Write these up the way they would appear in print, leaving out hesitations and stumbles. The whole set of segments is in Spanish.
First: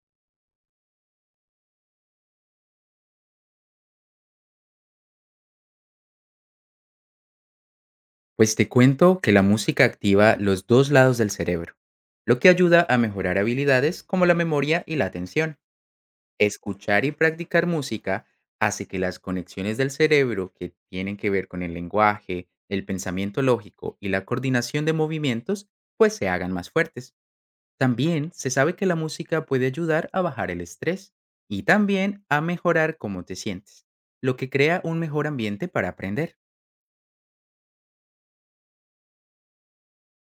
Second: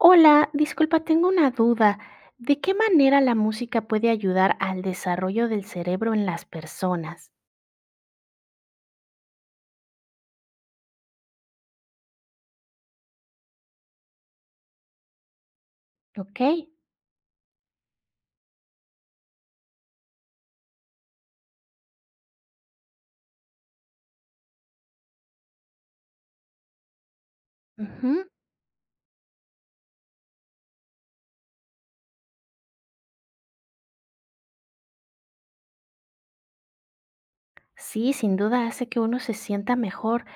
Hola, disculpa, tengo una duda. ¿De qué manera la música puede ayudar al desarrollo del cerebro en las personas? Pues te cuento que la música activa los dos lados del cerebro, lo que ayuda a mejorar habilidades como la memoria y la atención. Ok. Escuchar y practicar música hace que las conexiones del cerebro que tienen que ver con el lenguaje, el pensamiento lógico y la coordinación de movimientos, pues se hagan más fuertes. Ujú. También se sabe que la música puede ayudar a bajar el estrés y también a mejorar cómo te sientes, lo que crea un mejor ambiente para aprender. Sí, sin duda hace que uno se sienta mejor.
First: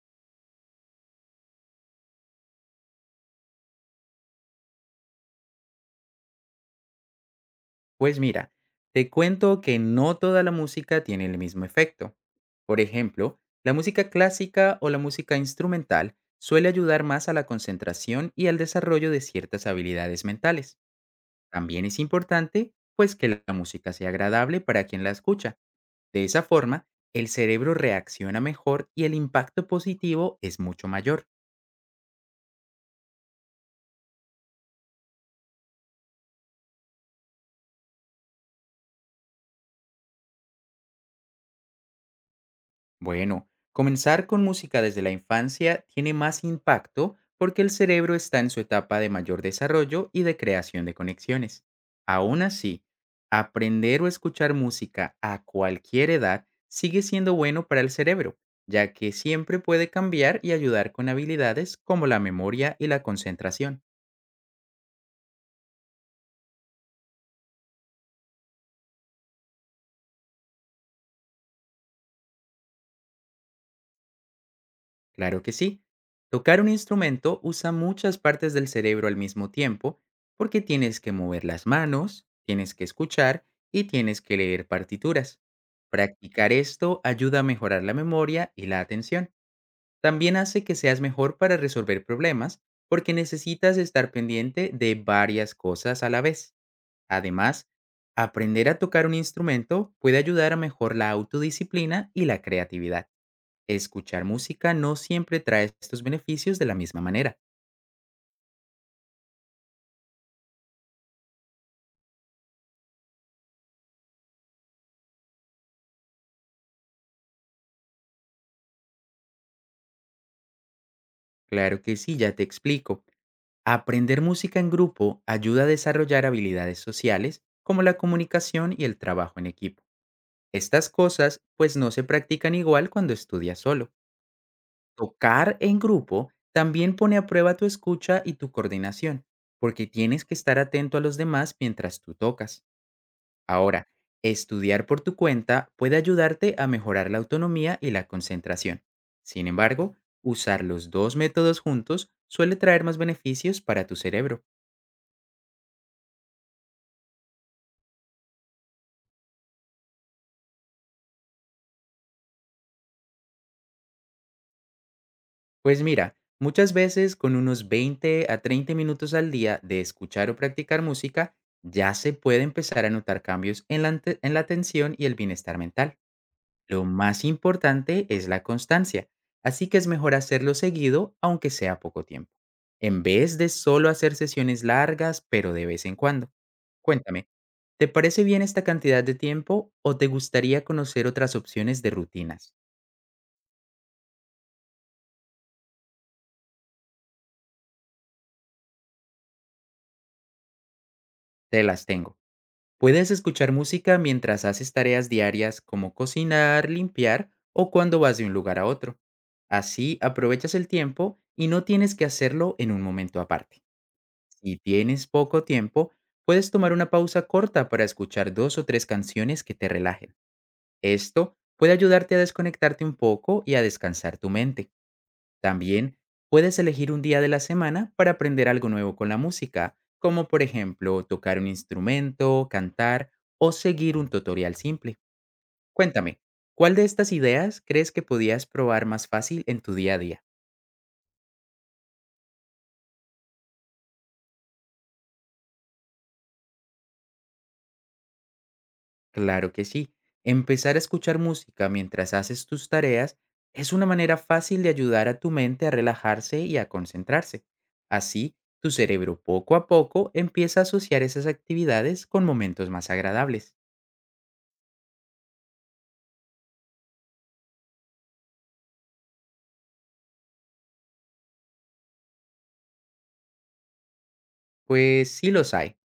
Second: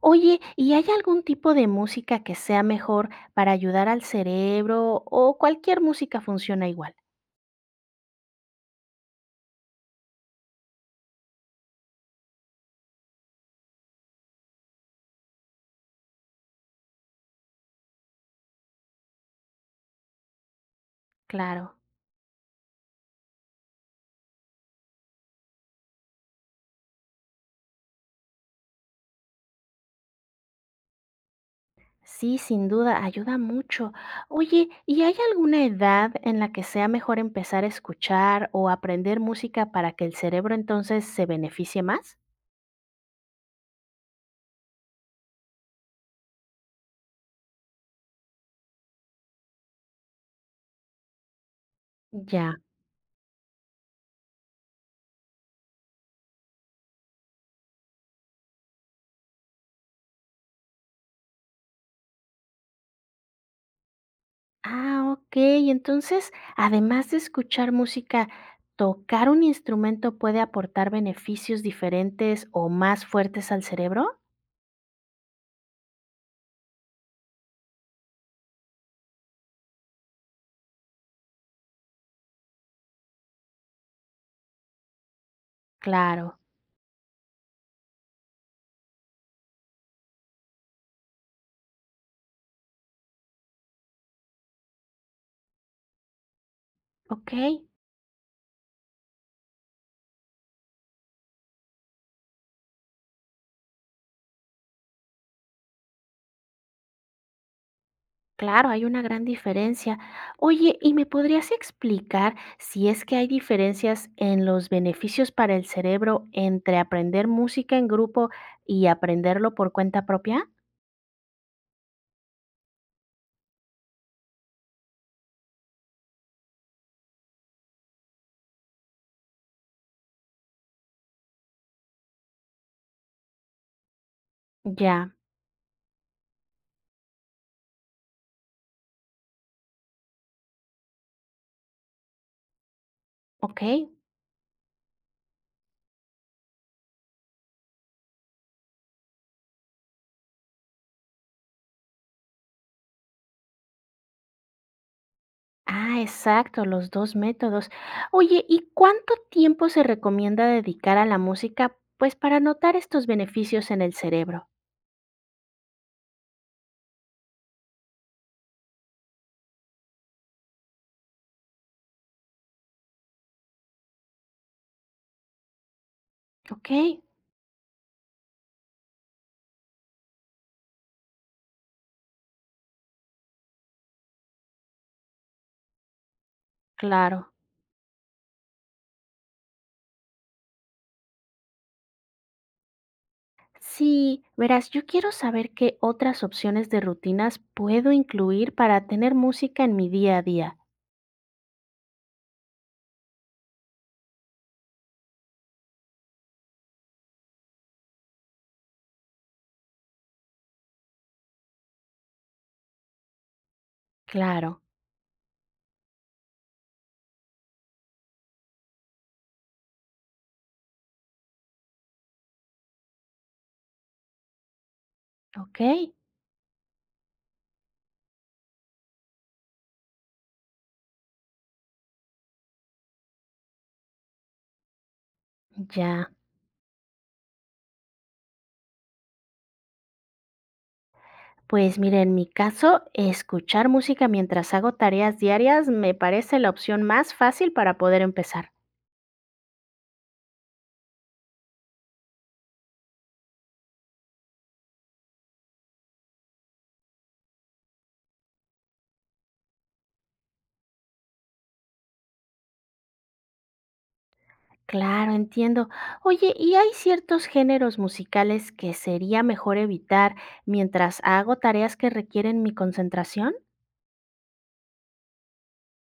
Oye, ¿y hay algún tipo de música que sea mejor para ayudar al cerebro o cualquier música funciona igual? Pues mira, te cuento que no toda la música tiene el mismo efecto. Por ejemplo, la música clásica o la música instrumental suele ayudar más a la concentración y al desarrollo de ciertas habilidades mentales. Claro. También es importante, pues, que la música sea agradable para quien la escucha. De esa forma, el cerebro reacciona mejor y el impacto positivo es mucho mayor. Sí, sin duda, ayuda mucho. Oye, ¿y hay alguna edad en la que sea mejor empezar a escuchar o aprender música para que el cerebro entonces se beneficie más? Bueno, comenzar con música desde la infancia tiene más impacto porque el cerebro está en su etapa de mayor desarrollo y de creación de conexiones. Aún Ya. así, aprender o escuchar música a cualquier edad sigue siendo bueno para el cerebro, ya que siempre puede cambiar y ayudar con habilidades como la memoria y la concentración. Ah, ok. Entonces, además de escuchar música, ¿tocar un instrumento puede aportar beneficios diferentes o más fuertes al cerebro? Claro que sí. Tocar un instrumento usa muchas partes del cerebro al mismo tiempo porque tienes que mover las manos, tienes que escuchar y tienes que leer partituras. Claro. Practicar esto ayuda a mejorar la memoria y la atención. También hace que seas mejor para resolver problemas porque necesitas estar pendiente de varias cosas a la vez. Ok. Además, aprender a tocar un instrumento puede ayudar a mejorar la autodisciplina y la creatividad. Escuchar música no siempre trae estos beneficios de la misma manera. Claro, hay una gran diferencia. Oye, ¿y me podrías explicar si es que hay diferencias en los beneficios para el cerebro entre aprender música en grupo y aprenderlo por cuenta propia? Claro que sí, ya te explico. Aprender música en grupo ayuda a desarrollar habilidades sociales como la comunicación y el trabajo en equipo. Estas cosas pues no se practican igual cuando estudias solo. Ya, Tocar en grupo también pone a prueba tu escucha y tu coordinación, porque tienes que estar atento a los demás mientras tú tocas. ok. Ahora, estudiar por tu cuenta puede ayudarte a mejorar la autonomía y la concentración. Sin embargo, usar los dos métodos juntos suele traer más beneficios para tu cerebro. Ah, exacto, los dos métodos. Oye, ¿y cuánto tiempo se recomienda dedicar a la música, pues para notar estos beneficios en el cerebro? Pues mira, muchas veces con unos 20 a 30 minutos al día de escuchar o practicar música, ya se puede empezar a notar cambios en en la atención y el bienestar mental. Ok, Lo más importante es la constancia, así que es mejor hacerlo seguido, aunque sea poco tiempo, en vez de solo hacer sesiones largas, pero de vez en cuando. Cuéntame, claro. ¿te parece bien esta cantidad de tiempo o te gustaría conocer otras opciones de rutinas? Sí, verás, yo quiero saber qué otras opciones de rutinas puedo incluir para tener música en mi día a día. Te las tengo. Puedes escuchar música mientras haces tareas diarias como cocinar, limpiar o cuando vas de un lugar a otro. Así aprovechas el tiempo y no tienes que hacerlo en un momento aparte. Claro, Si tienes poco tiempo, puedes tomar una pausa corta para escuchar dos o tres canciones que te relajen. Esto puede ayudarte a desconectarte un poco y a descansar tu mente. ok, También puedes elegir un día de la semana para aprender algo nuevo con la música, como por ejemplo tocar un instrumento, cantar o seguir un tutorial simple. ya. Cuéntame, ¿cuál de estas ideas crees que podías probar más fácil en tu día a día? Pues mira, en mi caso, escuchar música mientras hago tareas diarias me parece la opción más fácil para poder empezar. Claro que sí. Empezar a escuchar música mientras haces tus tareas es una manera fácil de ayudar a tu mente a relajarse y a concentrarse. Así, tu cerebro poco a poco empieza a asociar esas actividades con momentos más agradables. Claro, entiendo. Oye, ¿y hay ciertos géneros musicales que sería mejor evitar mientras hago tareas que requieren mi concentración? Pues sí los hay.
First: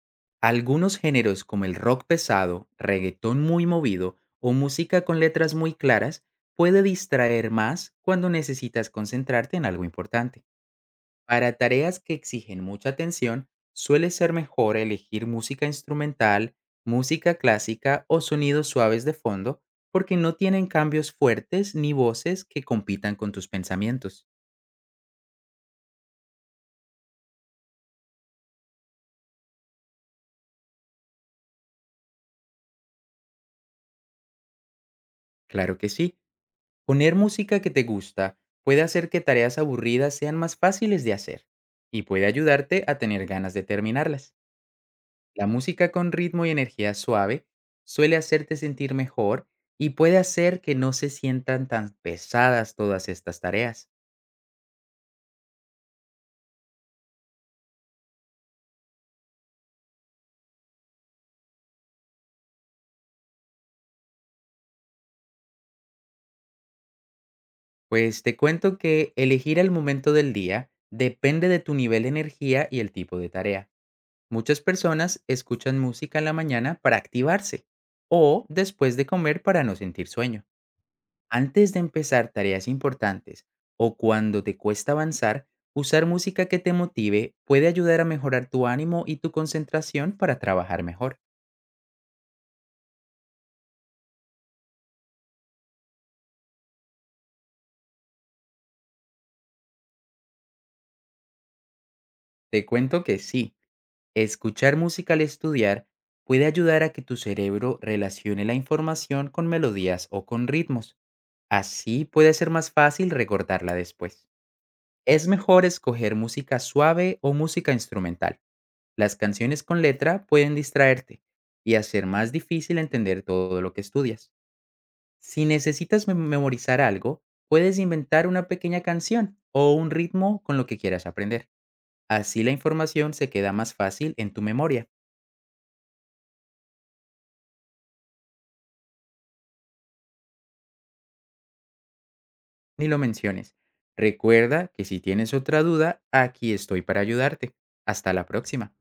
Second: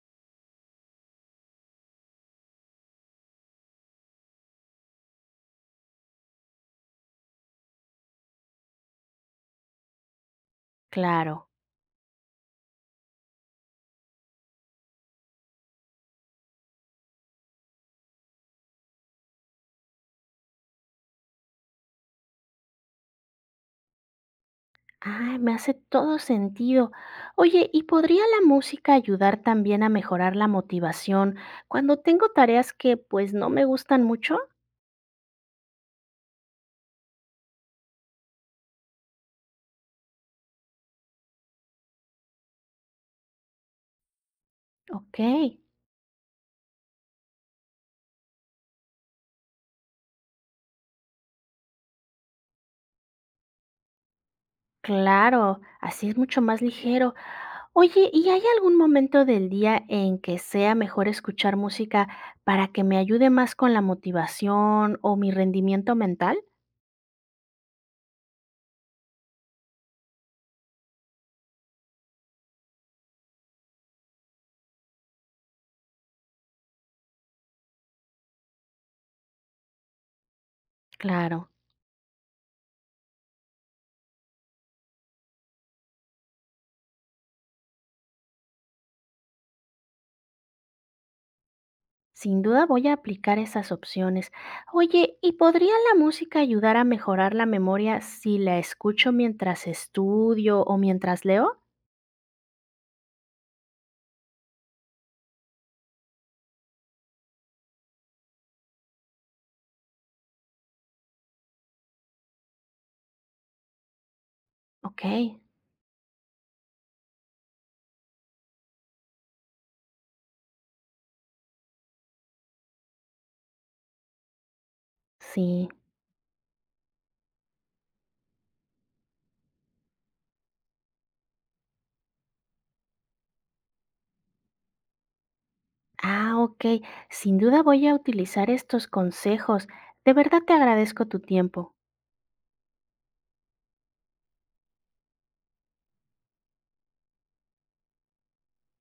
Algunos géneros como el rock pesado, reggaetón muy movido o música con letras muy claras puede distraer más cuando necesitas concentrarte en algo importante. Claro. Para tareas que exigen mucha atención, suele ser mejor elegir música instrumental, música clásica o sonidos suaves de fondo, porque no tienen cambios fuertes ni voces que compitan con tus pensamientos. Ay, me hace todo sentido. Oye, ¿y podría la música ayudar también a mejorar la motivación cuando tengo tareas que pues no me gustan mucho? Claro que sí, poner música que te gusta puede hacer que tareas aburridas sean más fáciles de hacer y puede ayudarte a tener ganas de terminarlas. Ok, La música con ritmo y energía suave suele hacerte sentir mejor y puede hacer que no se sientan tan pesadas todas estas tareas. claro, así es mucho más ligero. Oye, ¿y hay algún momento del día en que sea mejor escuchar música para que me ayude más con la motivación o mi rendimiento mental? Pues te cuento que elegir el momento del día depende de tu nivel de energía y el tipo de tarea. Muchas personas escuchan música en la mañana para activarse o después de comer para no sentir sueño. Claro. Antes de empezar tareas importantes o cuando te cuesta avanzar, usar música que te motive puede ayudar a mejorar tu ánimo y tu concentración para trabajar mejor. Sin duda voy a aplicar esas opciones. Oye, ¿y podría la música ayudar a mejorar la memoria si la escucho mientras estudio o mientras leo? Te cuento que sí, escuchar música al estudiar puede ayudar a que tu cerebro relacione la información con melodías o con ritmos. Así puede ser más fácil recordarla después. Ok, Es mejor escoger música suave o música instrumental. Las canciones con letra pueden distraerte y hacer más difícil entender todo lo que estudias. Si sí. necesitas memorizar algo, puedes inventar una pequeña canción o un ritmo con lo que quieras aprender. Así la información se queda más fácil en tu memoria. Ah, ok. Sin duda voy a utilizar estos consejos. De verdad te agradezco tu tiempo. Ni lo menciones. Recuerda que si tienes otra duda, aquí estoy para ayudarte. Hasta la próxima.